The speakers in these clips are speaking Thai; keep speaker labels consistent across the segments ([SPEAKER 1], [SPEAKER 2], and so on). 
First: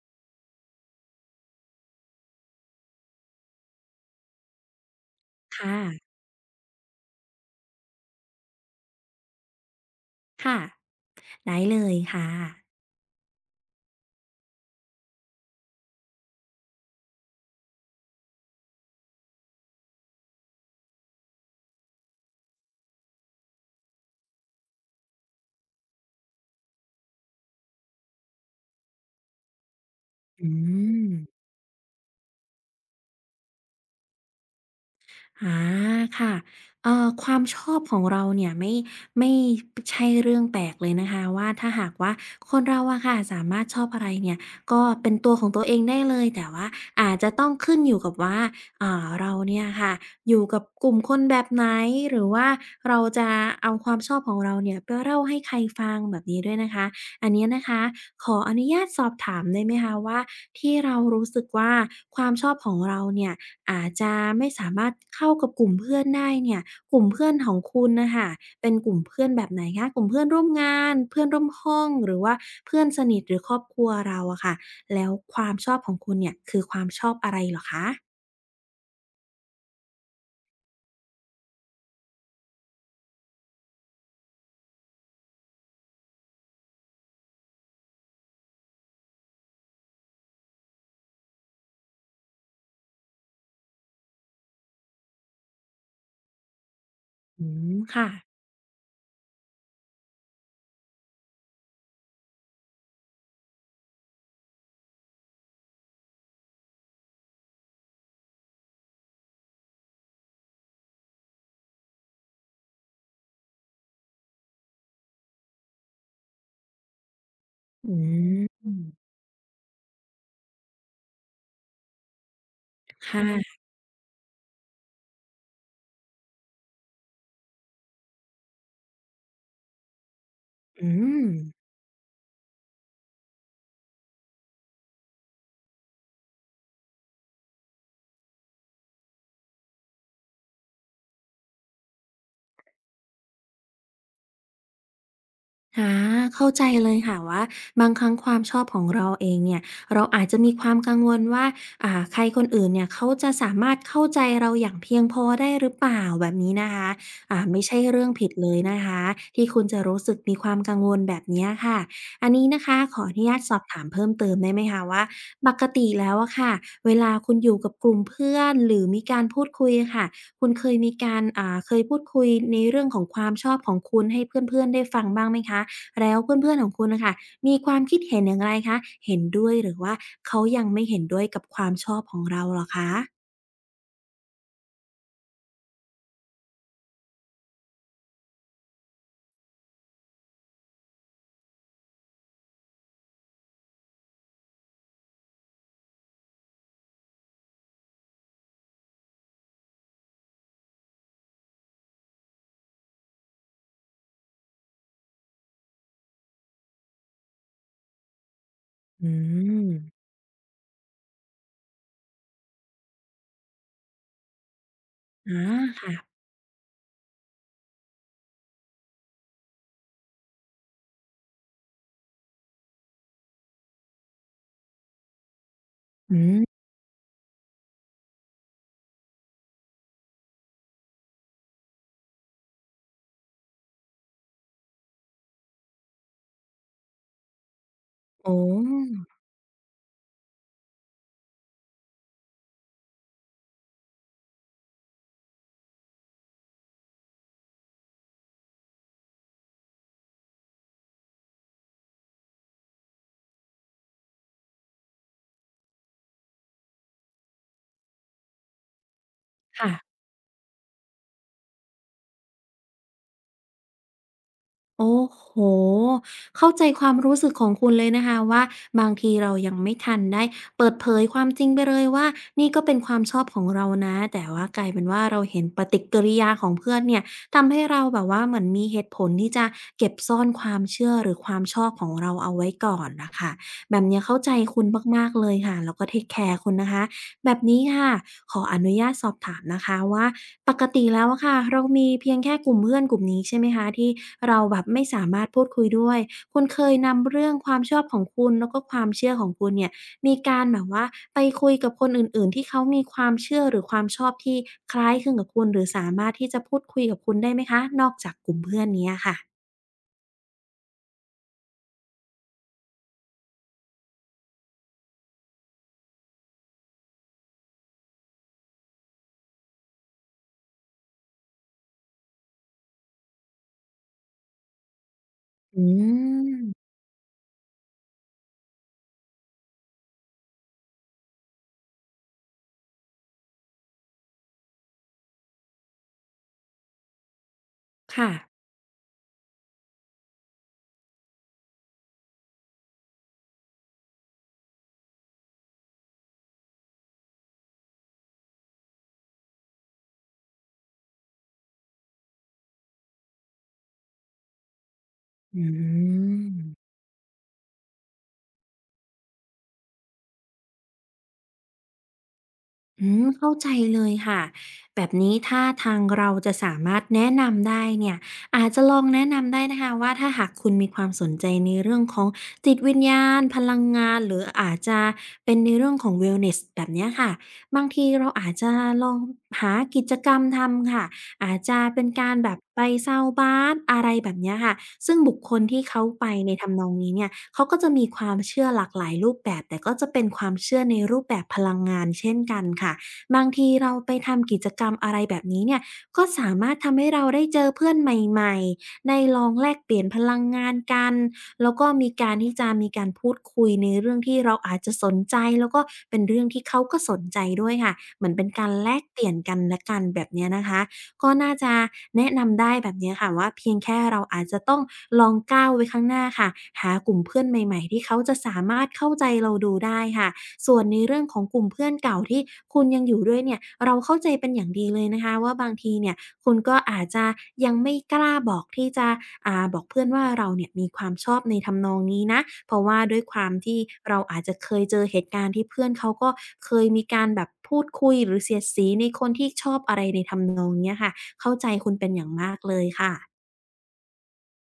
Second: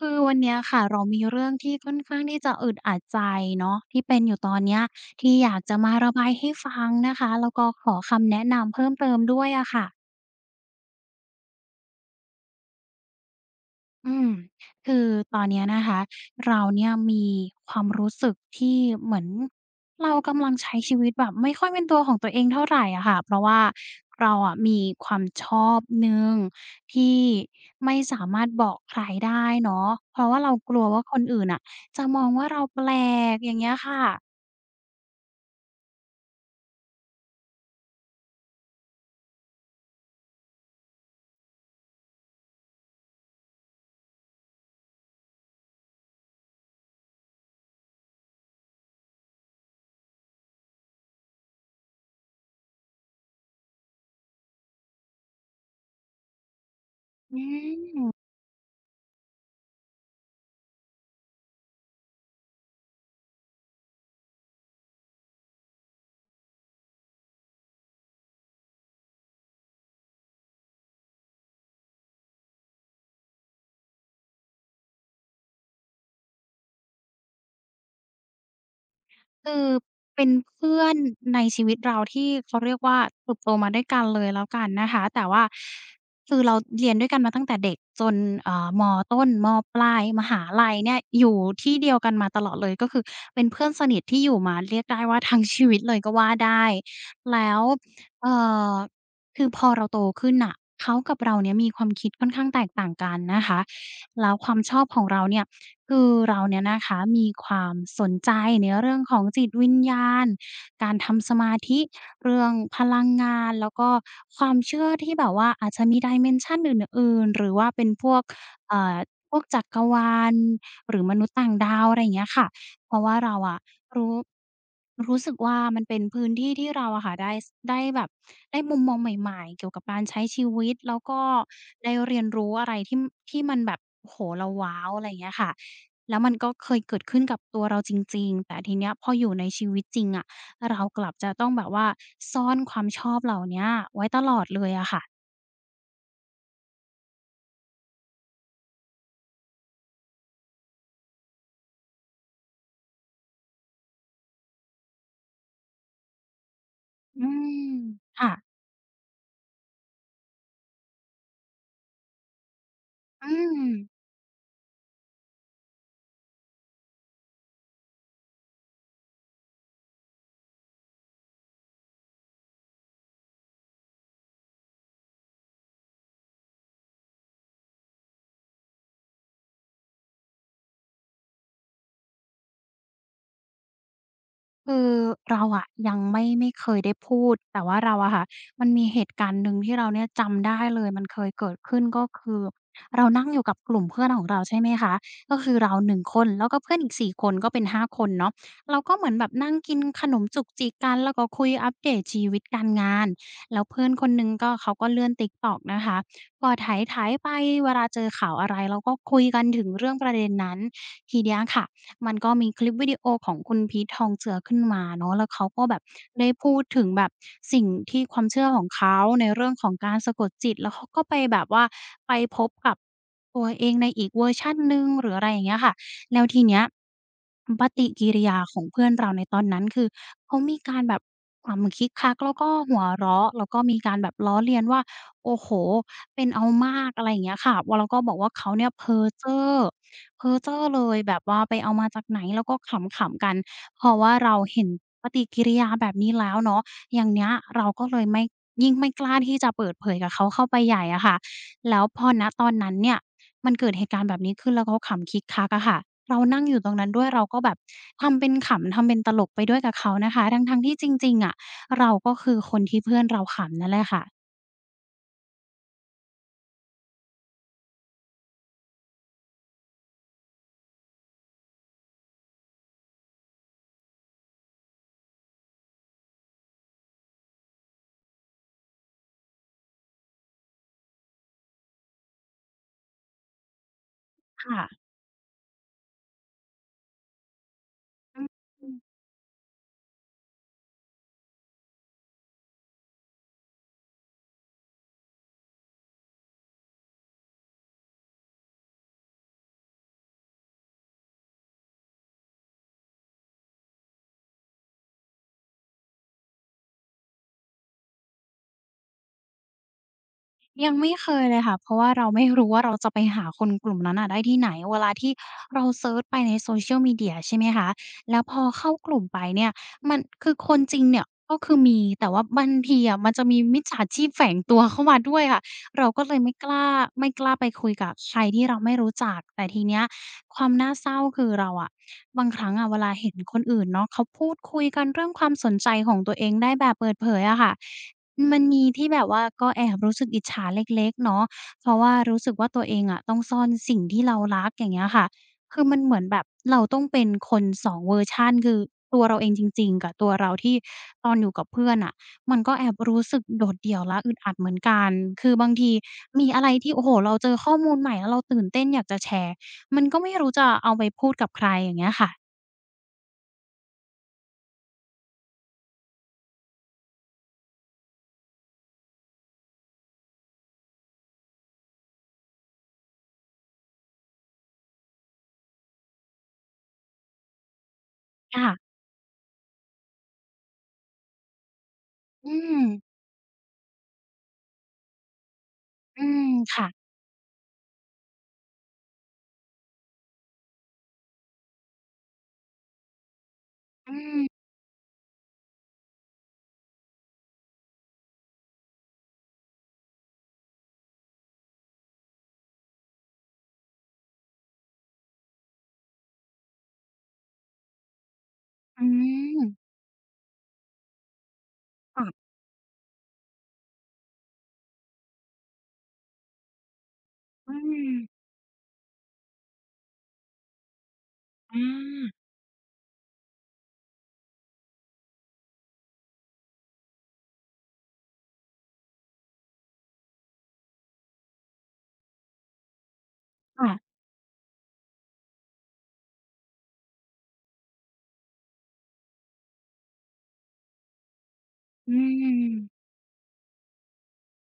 [SPEAKER 1] คือวันนี้ค่ะ เรามีเรื่องที่ค่อนข้างที่จะอึดอัดใจเนาะ ที่เป็นอยู่ตอนเนี้ย ที่อยา
[SPEAKER 2] ค
[SPEAKER 1] ก
[SPEAKER 2] ่
[SPEAKER 1] จะมา
[SPEAKER 2] ะ
[SPEAKER 1] ระบายให้ฟังนะคะ แล้วก็ขอคำแนะนำเพิ่มเติมด้วยอะค่ะ
[SPEAKER 2] ค่ะ ได้เลย ค่ะ
[SPEAKER 1] อืม คือตอนนี้นะคะ เราเนี่ยมีความรู้สึกที่เหมือนเรากำลังใช้ชีวิตแบบไม่ค่อยเป็นตัวของตัวเองเท่าไรอะค่ะ เพราะว่าเราอะมีความชอบหนึ่งที่ไม่สามารถบอกใครได้เนาะ เพราะว่า
[SPEAKER 2] อ
[SPEAKER 1] เ
[SPEAKER 2] ื
[SPEAKER 1] รากลัวว่าคน
[SPEAKER 2] ม
[SPEAKER 1] อื่นน่ะจะมองว่าเรา แปลก อย่างเงี้ยค่ะ
[SPEAKER 2] อา ค่ะ เอ่อ ความชอบของเราเนี่ยไม่ ไม่ใช่เรื่องแปลกเลยนะคะว่า ถ้าหากว่าคนเราอะค่ะ สามารถชอบอะไรเนี่ย ก็เป็นตัวของตัวเองได้เลย แต่ว่าอาจจะต้องขึ้นอยู่กับว่า อ่า เราเนี่ยค่ะ อยู่กับกลุ่มคนแบบไหน หรือว่าเราจะเอาความชอบของเราเนี่ยไปเล่าให้ใครฟังแบบนี้ด้วยนะคะ อัน
[SPEAKER 1] อื
[SPEAKER 2] นี้นะคะ
[SPEAKER 1] ม
[SPEAKER 2] ขออนุญาตสอบถามได้ไหมคะว่า ที่เรารู้สึกว่าความชอบของเราเนี่ย อาจจะไม่สามารถเข้ากับกลุ่มเพื่อนได้เนี่ย กลุ่มเพื่อนของคุณน่ะค่ะ เป็นกลุ่มเพื่อนแบบไหนคะ? กลุ่มเพื่อนร่วมงาน เพื่อนร่วมห้อง หรือว่าเพื่อนสนิทหรือครอบครัวเราอะค่ะ แล้วความชอบของคุณเนี่ย คือความชอบอะไรเหรอคะ?
[SPEAKER 1] คือเป็นเพื่อนในชีวิตเราที่เขาเรียกว่า เติบโตมาด้วยกันเลยแล้วกันนะคะ แต่ว่า คือเราเรียนด้วยกันมาตั้งแต่เด็กจน เอ่อ ม.ต้น ม.ปลาย มหาลัยเนี่ยอยู่ที่เดียวกันมาตลอดเลย ก็คือเป็นเพื่อนสนิทที่อยู่มาเรียกได้ว่าทั้งชีวิตเลยก็ว่าได้ แล
[SPEAKER 2] อื
[SPEAKER 1] ้ว
[SPEAKER 2] ม ค่ะ
[SPEAKER 1] เอ่อ คือพอเราโตขึ้นน่ะ เขากับเราเนี่ยมีความคิดค่อนข้างแตกต่างกันนะคะ แล้วความชอบของเราเนี่ย คือเราเนี่ยนะคะ มีความสนใจในเรื่องของจิตวิญญาณ การทำสมาธิ เรื่องพลังงานแล้วก็ความเชื่อที่แบบว่าอาจจะมี dimension อื่น ๆ หรือว่าเป็
[SPEAKER 2] อ
[SPEAKER 1] น
[SPEAKER 2] ื
[SPEAKER 1] พวก เอ่
[SPEAKER 2] ม
[SPEAKER 1] อ พวกจักรวาลหรือมนุษย์ต่างดาว อะไรอย่างเงี้ยค่ะ เพราะว
[SPEAKER 2] ค
[SPEAKER 1] ่า
[SPEAKER 2] ่ะ
[SPEAKER 1] เราอะรู้ รู้สึกว่ามันเป็นพื้นที่ ที่เราอะค่ะได้ ได้แบบ ได้มุมมองใหม่ ๆ เกี่ยวกับการใช้ชีวิต
[SPEAKER 2] อื
[SPEAKER 1] แล้วก็
[SPEAKER 2] ม
[SPEAKER 1] ได้เรียนรู้อะไรที่ ที่มันแบบ โอ้โฮ เราว้าว อะไรอย่างเงี้ยค่ะ แล้วมันก็เคยเกิดขึ้นกับตัวเราจริง ๆ แต่ทีนี้พออยู่ในชีวิตจริงอะ เรากลับจะต้องแบบว่าซ่อนความชอบเหล่านี้ไว้ตลอดเลยอะค่ะ
[SPEAKER 2] อา เข้าใจเลยค่ะว่า บางครั้งความชอบของเราเองเนี่ย เราอาจจะมีความกังวลว่า อ่า ใครคนอื่นเนี่ย เขาจะสามารถเข้าใจเราอย่างเพียงพอได้หรือเปล่า แบบนี้นะคะ
[SPEAKER 1] อื
[SPEAKER 2] อ่า
[SPEAKER 1] ม
[SPEAKER 2] ไม่ใช่เรื่อง
[SPEAKER 1] ค
[SPEAKER 2] ผ
[SPEAKER 1] ่
[SPEAKER 2] ิด
[SPEAKER 1] ะ
[SPEAKER 2] เลยนะคะ ที่คุณจะรู้สึกมีความกังวลแบบเนี้ยค่ะ อันนี้นะคะ ขออนุ
[SPEAKER 1] อื
[SPEAKER 2] ญาตสอบถา
[SPEAKER 1] ม
[SPEAKER 2] มเพิ่มเติมได้ไหมคะว่า ปกติแล้วอะค่ะ เวลาคุณอยู่กับกลุ่มเพื่อนหรือมีการพูดคุยอะค่ะ คุณเคยมีการ อ่า เคยพูดคุยในเรื่องของความชอบของคุณให้เพื่อน ๆ ได้ฟังบ้างไหมคะ? แล้วเพื่อน ๆ ของคุณอะค่ะ มีความคิดเห็นอย่างไรคะ? เห็นด้วย หรือว่าเขายังไม่เห็นด้วยกับความชอบของเราเหรอคะ?
[SPEAKER 1] คือ เราอะยังไม่ ไม่เคยได้พูด แต่ว่าเราอะค่ะ มันมีเหตุการณ์หนึ่งที่เราเนี่ยจำได้เลย มันเคยเกิดขึ้น ก็คือ เรานั่งอยู่กับกลุ่มเพื่อนของเรา ใช่ไหมคะ ก็คือเรา 1 คน แล้วก็เพื่อนอีก 4 คน ก็เป็น 5 คนเนาะ เราก็เหมือนแบบนั่งกินขนมจุกจิกกัน ก็คุยอัปเดตชีวิตการงาน แล้วเพื่อนคนหนึ่งก็เขาก็เลื่อน TikTok ก็ไถ ๆ ไป เวลาเจอข่าวอะไรเราก็
[SPEAKER 2] อื
[SPEAKER 1] คุยกันถึงเรื่
[SPEAKER 2] ม
[SPEAKER 1] องประเด็นนั้น ทีเนี้ยค่ะ มันก็มีคลิปวิดีโอของคุณพีท ทองเจือ ขึ้นมาเนาะ แล้
[SPEAKER 2] อ
[SPEAKER 1] ว
[SPEAKER 2] ๋อ
[SPEAKER 1] เขาก็แบ
[SPEAKER 2] ค
[SPEAKER 1] บ
[SPEAKER 2] ่ะ
[SPEAKER 1] ได้พูดถึงแบบสิ่งที่ความเชื่อของเขาในเรื่องของการสะกดจิต แล้วเขาก็ไปแบบว่าไปพบกับตัวเองในอีกเวอร์ชันหนึ่ง หรืออะไรอย่างเงี้ยค่ะ
[SPEAKER 2] อ
[SPEAKER 1] แล้วที
[SPEAKER 2] ืม
[SPEAKER 1] เนี้ย ปฏิกิริยาของเพื่อนเราในตอนนั้นคือเขามีการแบบขำคิกคักแล้วก็หัวเราะ แล้วก็มีการแบบล้อเลียนว่า โอ้โฮ เป็นเอามาก อะไรอย่างเงี้ยค่ะ ว่าแล้วก็บอกว่
[SPEAKER 2] อ
[SPEAKER 1] า
[SPEAKER 2] ๋
[SPEAKER 1] เขาเนี่ยเพ้
[SPEAKER 2] อ
[SPEAKER 1] อเจ้อ เพ้อเจ้อเลย แบบว่าไปเอามาจากไหน แล้วก็ขำ ๆ กัน เพราะว่าเราเห็นปฏิกิริยาแบบนี้แล้วเนาะ อย่างเนี้ย เราก็เลยไม่ ยิ่งไม่กล้าที่จะเปิดเผยกับเขาเข้าไปใหญ่อะค่ะ แล้วพอ ณ ตอนนั้นเนี่ย มันเกิดเหตุการณ์แบบนี้ขึ้นแล้วเขาขำคิกคักอะค่ะ เรานั่งอยู่ตรงนั้นด้วย เราก็แบบทำเป็นขำ ทำเป็นตลกไปด้ว
[SPEAKER 2] ค
[SPEAKER 1] ยก
[SPEAKER 2] ่
[SPEAKER 1] ับเ
[SPEAKER 2] ะ
[SPEAKER 1] ขานะคะ ทั้ง ๆ ที่จริง ๆ อะ เราก็คือคนที่เพื่อนเราขำนั่นแหละค่ะ
[SPEAKER 2] โอ้โฮ! เข้าใจความรู้สึกของคุณเลยนะคะว่า บางทีเรายังไม่ทันได้เปิดเผยความจริงไปเลยว่า นี่ก็เป็นความชอบของเรานะ แต่ว่ากลายเป็นว่า เราเห็นปฏิกิริยาของเพื่อนเนี่ย ทำให้เราแบบว่าเหมือนมีเหตุผลที่จะเก็บซ่อนความเชื่อหรือความชอบของเราเอาไว้ก่อนน่ะค่ะ แบบนี้เข้าใจ
[SPEAKER 1] ค่
[SPEAKER 2] คุณ
[SPEAKER 1] ะ
[SPEAKER 2] มาก ๆ เลยค่ะ แล้วก็เทกแคร์คุณนะคะ แบบนี้ค่ะ
[SPEAKER 1] อ
[SPEAKER 2] ขออน
[SPEAKER 1] ื
[SPEAKER 2] ุ
[SPEAKER 1] ม
[SPEAKER 2] ญาตสอบถามนะคะว่า ปกติแล้วอะค่ะ เรามีเพียงแค่กลุ่มเพื่อนกลุ่มนี้ใช่ไหมคะ ที่เราแบบไม่สามารถพูดคุยด้วย คุณเคยนำเรื่องความชอบของคุณแล้วก็ความเชื่อของคุณเนี่ย มีการแบบว่าไปคุยกับคนอื่น ๆ ที่เขามีความเชื่อหรือความชอบที่คล้ายคลึงกับคุณหรือสามารถที่จะพูดคุยกับคุณได้ไหมคะ? นอกจากกลุ่มเพื่อนนี้อะค่ะ?
[SPEAKER 1] ยังไม่เคยเลยค่ะ เพราะว่าเราไม่รู้ว่าเราจะไปหาคนกลุ่มนั้นอะได้ที่ไหน เวลาที่เราเซิร์ชไปใน Social Media ใช่ไหมคะ แล้วพอเข้ากลุ่มไปเนี่ย มัน คือคนจริงเนี่ยก็คือมี แต่ว่าบางทีอะมันจะมีมิจฉาชีพแฝงตัวเข้ามาด้วยค่ะ
[SPEAKER 2] อ
[SPEAKER 1] เราก็เลยไม่กล
[SPEAKER 2] ืม
[SPEAKER 1] ้า ไม่กล้าไปคุยกับใครที่เราไม่รู้จัก แต่ทีเนี้ยความน่าเศร้า คือเราอะ บางครั้งอะเวลาเห็นคนอื่นเนาะ เขาพูดคุยกันเรื่องความสนใจของตัวเองได้แบบเปิดเผยอะค่ะ
[SPEAKER 2] ค่ะ
[SPEAKER 1] มันมีที่แบบว่าก็แอบรู้สึกอิจฉาเล็ก ๆ เนาะ เพราะว่ารู้สึกว่าตัวเองอะต้องซ่อนสิ่งที่เรารัก อย่างเงี้ยค่ะ คือมันเหมือนแบบเราต้องเป็นคน 2 เวอร์ชัน คือตัวเราเองจริง ๆ กับตัวเราที่ตอนอยู่กับเพื่อนอะ มันก็แอบรู้สึกโดดเดี่ยวและอึดอัดเหมือนกัน คือ
[SPEAKER 2] อื
[SPEAKER 1] บางทีมีอะไร
[SPEAKER 2] ม
[SPEAKER 1] ที่ โอ้โฮ เราเจอข้อมูลใหม่แล้วเราตื่นเต้นอยากจะแชร์ มันก็ไม่รู้จะเอาไปพูดกับใคร อย่างเงี้ยอะค่ะ
[SPEAKER 2] อืม เข้าใจเลยค่ะ แบบนี้ถ้าทางเราจะสามารถแนะนำได้เนี่ย อาจจะลองแนะนำได้นะคะว่า ถ้าหากคุณมีความสนใจในเรื่องของจิตวิญญาณ พลังงาน หรืออาจจะเป็นในเรื่องของ wellness แบบเนี้ยค่ะ บางทีเราอา
[SPEAKER 1] ค
[SPEAKER 2] จ
[SPEAKER 1] ่
[SPEAKER 2] จะ
[SPEAKER 1] ะ
[SPEAKER 2] ลองหากิจกรรมทำค่ะ อาจจะเป็นการ
[SPEAKER 1] อ
[SPEAKER 2] แ
[SPEAKER 1] ื
[SPEAKER 2] บบไป
[SPEAKER 1] ม
[SPEAKER 2] sound bath อะไรแบบเนี้ยค่ะ ซึ่งบุคคลที่เขา
[SPEAKER 1] อ
[SPEAKER 2] ไ
[SPEAKER 1] ื
[SPEAKER 2] ป
[SPEAKER 1] ม
[SPEAKER 2] ในท
[SPEAKER 1] ค
[SPEAKER 2] ำน
[SPEAKER 1] ่
[SPEAKER 2] อง
[SPEAKER 1] ะ
[SPEAKER 2] นี้เนี่ย เขาก็จะมีความเชื่อหลากหลายรูปแบบ แต่ก็จะเป็นความเชื่อในรูปแบบพลังงานเช่นกันค่ะ บางทีเรา
[SPEAKER 1] อ
[SPEAKER 2] ไป
[SPEAKER 1] ื
[SPEAKER 2] ท
[SPEAKER 1] ม
[SPEAKER 2] ำกิจกรรม อะไรแบบนี้เนี่ย ก็สามารถทำให้เราได้เจอเพื่อนใหม่ ๆ ได้ลองแลกเปลี่ยนพลังงานกัน แล้วก็มีการที่จะมีการพูดคุยในเรื่องที่เราอาจจะสนใจ แล้วก็เป็นเรื่องที่เขาก็สนใจด้วยค่ะ เหมือนเป็นการแล
[SPEAKER 1] อื
[SPEAKER 2] กเปลี่ยนกันแ
[SPEAKER 1] ม
[SPEAKER 2] ละกัน แบบเนี้ยนะคะ ก็น่าจะ
[SPEAKER 1] ค
[SPEAKER 2] แน
[SPEAKER 1] ่
[SPEAKER 2] ะ
[SPEAKER 1] ะ
[SPEAKER 2] นำได้แบบเนี้ยค่ะว่า เพียงแค่เราอาจจะต้องลองก้าวไว้ข้างหน้าค่ะ หากลุ่มเพื่อนใ
[SPEAKER 1] อื
[SPEAKER 2] หม่ ๆ ที่เขา
[SPEAKER 1] ม
[SPEAKER 2] จะสามารถเข้าใจเราดูได้ค่ะ ส่วนในเรื่องของกลุ่มเพื่อนเก่าท
[SPEAKER 1] อา
[SPEAKER 2] ี่คุณยังอยู่ด้วยเนี่ย เราเข้าใจเป็นอย่างดีเลยนะคะ ว่าบางทีเนี่ย คุณก็อาจจะยังไม่กล้าบอกที่จะ อ่า บอกเพื่อนว่าเราเนี่ยมีความชอบในทำนองนี้นะ เพราะว่าด้วยความที่
[SPEAKER 1] ค่ะ
[SPEAKER 2] เราอาจจะเคยเจอเหตุการณ์ ที่เพื่อนเขาก็เคยมีการแบบพูดคุยหรือเสียดสีในคนที่ชอบอะไรในทำนองเนี้ยค่ะ เข้าใจคุณเป
[SPEAKER 1] อ
[SPEAKER 2] ็น
[SPEAKER 1] ื
[SPEAKER 2] อย่างมากเลย
[SPEAKER 1] ม
[SPEAKER 2] ค่ะ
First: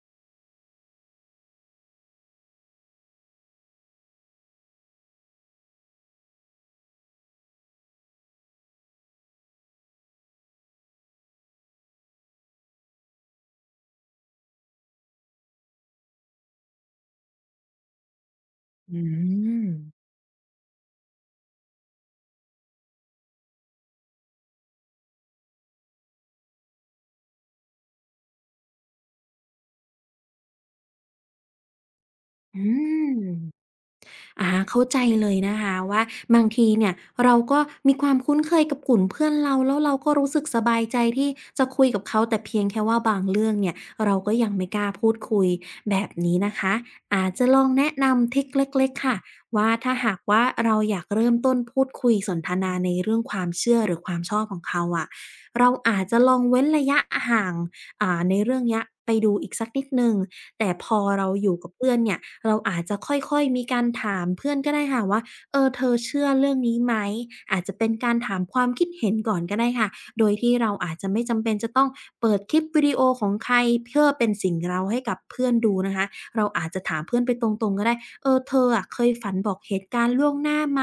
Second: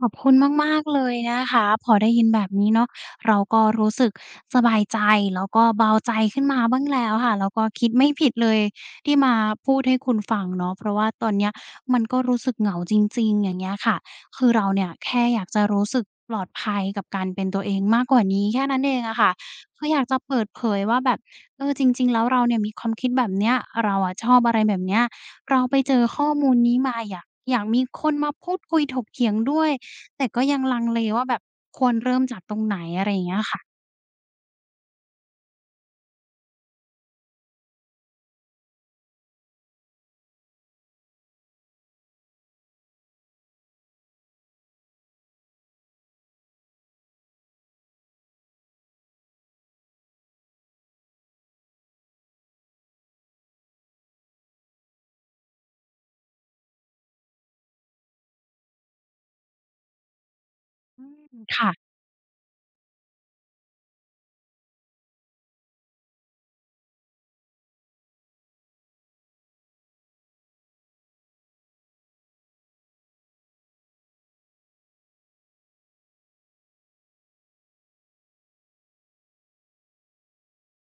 [SPEAKER 1] ขอบคุณมาก ๆ เลยนะคะ พอได้ยินแบบนี้เนาะ เราก็รู้สึกสบายใจ แล้วก็เบาใจขึ้นมาบ้างแล้วค่ะ แล้วก็คิดไม่ผิดเลยที่มาพูดให้คุณฟังเนาะ เพราะว่าตอนเนี้ย มันก็รู้สึกเหงาจริง ๆ อย่างเงี้ยค่ะ คือเราเนี่ยแค่อยากจะรู้สึกปลอดภัยกับการเป็นตัวเองมากกว่านี้แค่นั้นเอ
[SPEAKER 2] อื
[SPEAKER 1] งอะค่ะ คือ
[SPEAKER 2] ม
[SPEAKER 1] อยากจะเปิดเผยว่าแบบ เอ่อ จริง ๆ แล้วเราเนี่ยมีความคิดแบบเนี้ย เราอะชอบอะไรแบบเนี้ย เราไปเจอข้อมูลนี้มา อยาก อยากมีคนมาพูดคุยถกเถียงด้วย แต่ก็ยังลังเลว่าแบบควรเริ่มจากตร
[SPEAKER 2] อ
[SPEAKER 1] ง
[SPEAKER 2] ื
[SPEAKER 1] ไหน อะไรอ
[SPEAKER 2] ม
[SPEAKER 1] ย่างเงี้ยอะค่ะ
[SPEAKER 2] อา เข้าใจเลยนะคะว่า บางทีเนี่ยเรา ก็มีความคุ้นเคยกับกลุ่มเพื่อนเรา แล้วเราก็รู้สึกสบายใจที่จะคุยกับเขา แต่เพียงแค่ว่าบางเรื่องเนี่ย เราก็ยังไม่กล้าพูดคุย แบบนี้นะคะ อาจจะลองแนะนำทริกเล็ก ๆ ค่ะ ว่าถ้าหากว่า เราอยากเริ่มต้นพูดคุยสนทนาในเรื่องความเชื่อหรือความชอบของเขาอะ เราอาจจะลองเว้นระยะห่าง อ่า ในเรื่องนี้ไปดูอีกสักนิดหนึ่ง แต่พอ
[SPEAKER 1] อืม
[SPEAKER 2] เราอยู่
[SPEAKER 1] ค
[SPEAKER 2] ก
[SPEAKER 1] ่
[SPEAKER 2] ับ
[SPEAKER 1] ะ
[SPEAKER 2] เพื่อนเนี่ย เราอาจจะค่อย ๆ มีการถามเพื่อนก็ได้ค่ะว่า "เออ เธอเชื่อเรื่องนี้ไหม?" อาจจะเป็นการถามความคิดเห็นก่อนก็ได้ค่ะ โดยที่เราอาจจะไม่จำเป็นจะต้องเปิดคลิปวิดีโอของใคร เพื่อเป็นสิ่งเร้าให้กับเพื่อนดูนะคะ เราอาจจะถามเพื่อนไปตรง ๆ ก็ได้ "เออ เธออะ เคยฝันบอกเหตุการณ์ล่วงหน้าไหม?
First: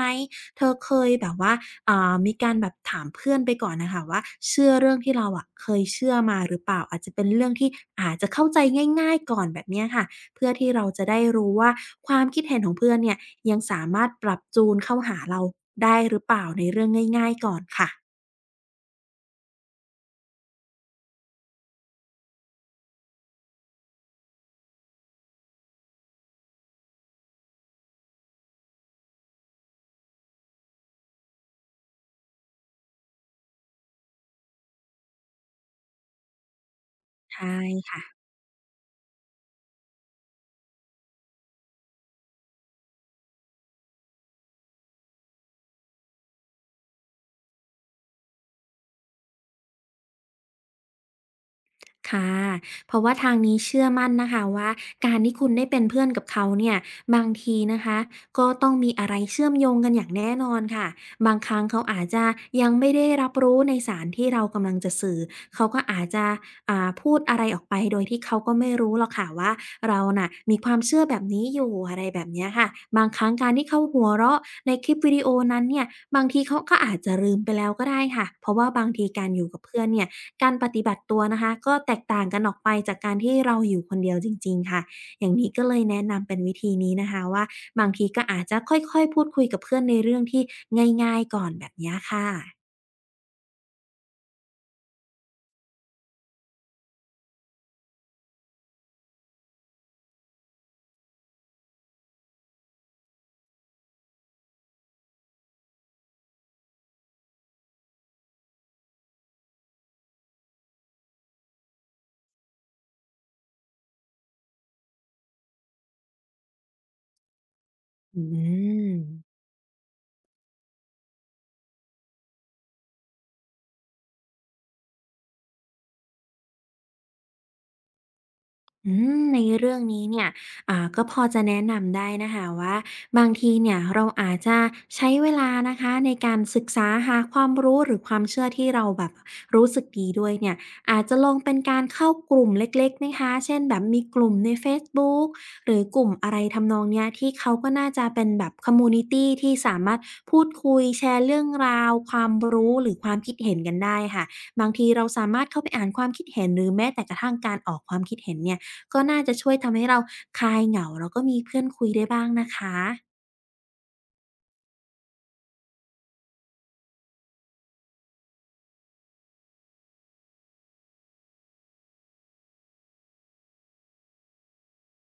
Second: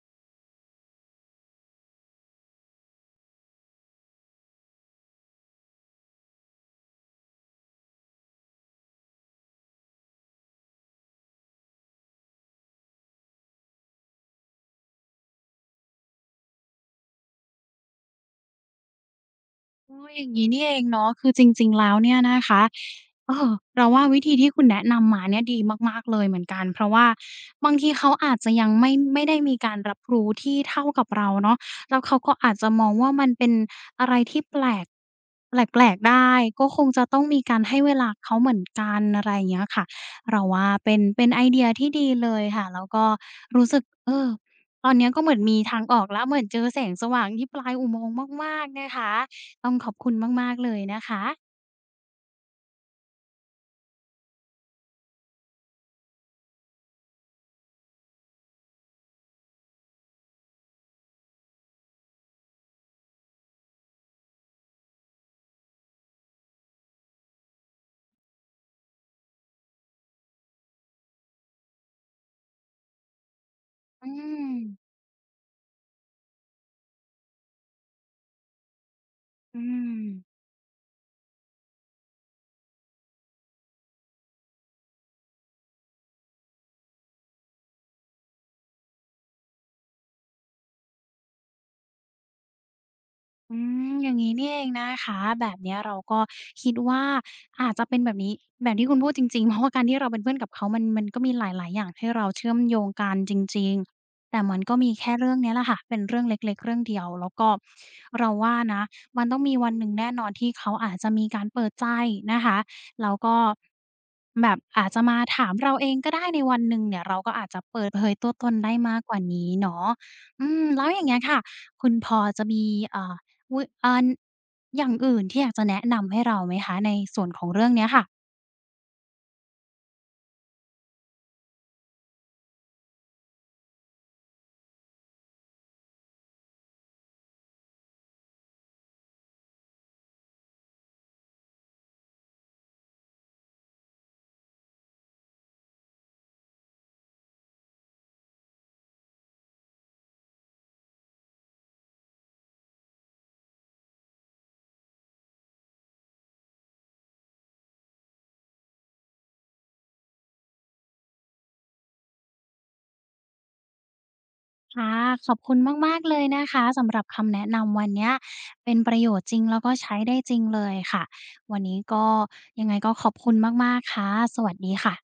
[SPEAKER 2] เธอเคยแบบว่า" อ่า มีการแบบถามเพื่อนไปก่อนอะค่ะว่า เชื่อเรื่องที่เราอะ เคยเชื่อมาหรือเปล่า? อาจจะเป็นเรื่องที่อาจจะเข้าใจง่าย ๆ ก่อนแบบเนี้ยค่ะ เพื่อที่เราจะได้รู้ว่า ความคิดเห็นของเพื่อนเนี่ย ยังสามารถปรับจูนเข้าหาเราได้หรือเปล่า ในเรื่องง่าย ๆ ก่อนค่ะ
[SPEAKER 1] อ้อ อย่างงี้นี่เองเนาะ คือจริง ๆ แล้วเนี่ยนะคะ เอ่อ เราว่าวิธีที่คุณแนะนำมาเนี่ยดีมาก ๆ เลยเหมือนกัน เพราะว่า บางทีเขาอาจจะยังไม่ ไม่ได้มีการรับรู้ที่เท่ากับเราเนาะ แล้วเขาก็อาจจะมองว่ามันเป็นอะไรที่แปลก แปลก ๆ ได้ ก็คงจะต้องม
[SPEAKER 2] ใช
[SPEAKER 1] ี
[SPEAKER 2] ่
[SPEAKER 1] การให้เว
[SPEAKER 2] ค่
[SPEAKER 1] ล
[SPEAKER 2] ะ
[SPEAKER 1] าเขาเหมือนกัน อะไรอย่างเงี้ยค่ะ เราว่าเป็น เป็นไอเดียที่ดีเลยค่ะ แล้วก็ รู้สึก เอ่อ ตอนนี้ก็เหมือนมีทางออกแล้ว เหมือนเจอแสงสว่างที่ปลายอุโมงค์มาก ๆ นะคะ ต้องขอบคุณมาก ๆ เลยนะคะ
[SPEAKER 2] ค่ะ เพราะว่าทางนี้เชื่อมั่นนะคะว่า การที่คุณได้เป็นเพื่อนกับเขาเนี่ย บางทีนะคะ ก็ต้องมีอะไรเชื่อมโยงกันอย่างแน่นอนค่ะ บางครั้งเขาอาจจะ ยังไม่ได้รับรู้ในสารที่เรากำลังจะสื่อ เขาก็อาจจะ อ่า พูดอะไรออกไปโดยที่เขาก็ไม่รู้หรอกค่ะว่า เราน่ะมีความเชื่อแบบนี้อยู่ อะไรแบบเนี้ยค่ะ บางครั้งการที่เขาห
[SPEAKER 1] อ
[SPEAKER 2] ัว
[SPEAKER 1] ื
[SPEAKER 2] เราะ ใน
[SPEAKER 1] ม
[SPEAKER 2] คลิปวิดีโอนั้นเนี่ย บางทีเขาก็อาจจะลืมไปแล้วก็ได้ค่ะ เพราะว่าบางทีการอยู่ก
[SPEAKER 1] อื
[SPEAKER 2] ับเพื่อนเนี่ย
[SPEAKER 1] ม
[SPEAKER 2] การปฏิบัติตัวนะคะก็แตกต่างกันออกไปจากการที่เราอยู่คนเดียวจริง ๆ ค่ะ อย่างนี้ก็เลยแนะนำเป็นวิธีนี้นะคะว่า บางทีก็อาจจะค่อย ๆ พูดคุยกับเพื่อนในเรื่องที่ง่าย ๆ ก่อนแบบเนี้ยค่ะ
[SPEAKER 1] อืม อย่างงี้นี่เองนะคะ แบบนี้เราก็คิดว่าอาจจะเป็นแบบนี้ แบบที่คุณพูดจริง ๆ เพราะว่าการที่เราเป็นเพื่อนกับเขามัน มันก็มีหลาย ๆ อย่างให้เราเชื่อมโยงกันจริง ๆ แต่มันก็มีแค่เรื่องนี้แหละค่ะ เป็นเรื่องเล็ก ๆ เรื่องเดียว แล้วก็เราว่านะ มันต้องมีวันหนึ่งแน่นอนที่เขาอาจจะมีการเปิดใจนะคะ แล้วก็ แบบอาจจะมาถามเราเองก็ได้ในวันหนึ่งเนี่ย เราก็อาจจะเปิดเผย
[SPEAKER 2] อื
[SPEAKER 1] ตัวตนได้มากกว่า
[SPEAKER 2] ม
[SPEAKER 1] นี้เนาะ อืม แล้วอย่างเงี้ยค่ะ คุณพอจะมี อ่า อุ๊ย! อ่า อย่างอื่นที่อยากจะแนะนำให้เราไหมคะ ในส่วนของเรื่องนี้ค่ะ?
[SPEAKER 2] อืม ในเรื่องนี้เนี่ย อ่า ก็พอจะแนะนำได้นะคะว่า บางทีเนี่ยเราอาจจะใช้เวลานะคะ ในการศึกษาหาความรู้หรือความเชื่อที่เราแบบรู้สึกดีด้วยเนี่ย อาจจะลงเป็นการเข้ากลุ่มเล็ก ๆ นะคะ เช่นแบบมีกลุ่มในเฟซบุ๊กหรือ กลุ่มอะไรทำนองเนี้ย ที่เขาก็น่าจะเป็นแบบ คอมมิวนิตี ที่สามารถพูดคุย แชร์เรื่องราวความรู้ หรือความคิดเห็นกันได้ค่ะ บางทีเราสามารถเข้าไปอ่านความคิดเห็น หรือแม้แต่กระทั่งการออกความคิดเห็นเนี่ย ก็น่าจะช่วยทำให้เราคลายเหงา แล้วก็มีเพื่อนคุยได้บ้างนะคะ
[SPEAKER 1] ค่ะ ขอบคุณมาก ๆ เลยนะคะ สำหรับคำแนะนำวันเนี้ยเป็นประโยชน์จริง แล้วก็ใช้ได้จริงเลยค่ะ วันนี้ก็ ยังไงก็ขอบคุณมาก ๆ ค่ะ สวัสดีค่ะ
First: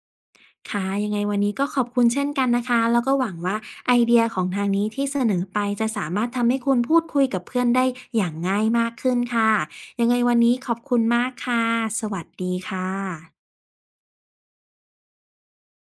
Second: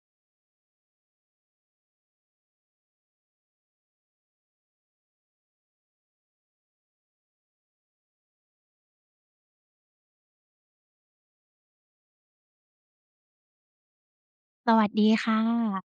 [SPEAKER 2] ค่ะ ยังไงวันนี้ก็ขอบคุณเช่นกันนะคะ แล้วก็หวังว่า ไอเดียของทางนี้ที่เสนอไป จะสามารถทำให้คุณพูดคุยกับเพื่อนได้อย่างง่ายมากขึ้นค่ะ ยังไงวันนี้ขอบคุณมากค่ะ สวัสดีค่ะ
[SPEAKER 1] สวัสดีค่ะ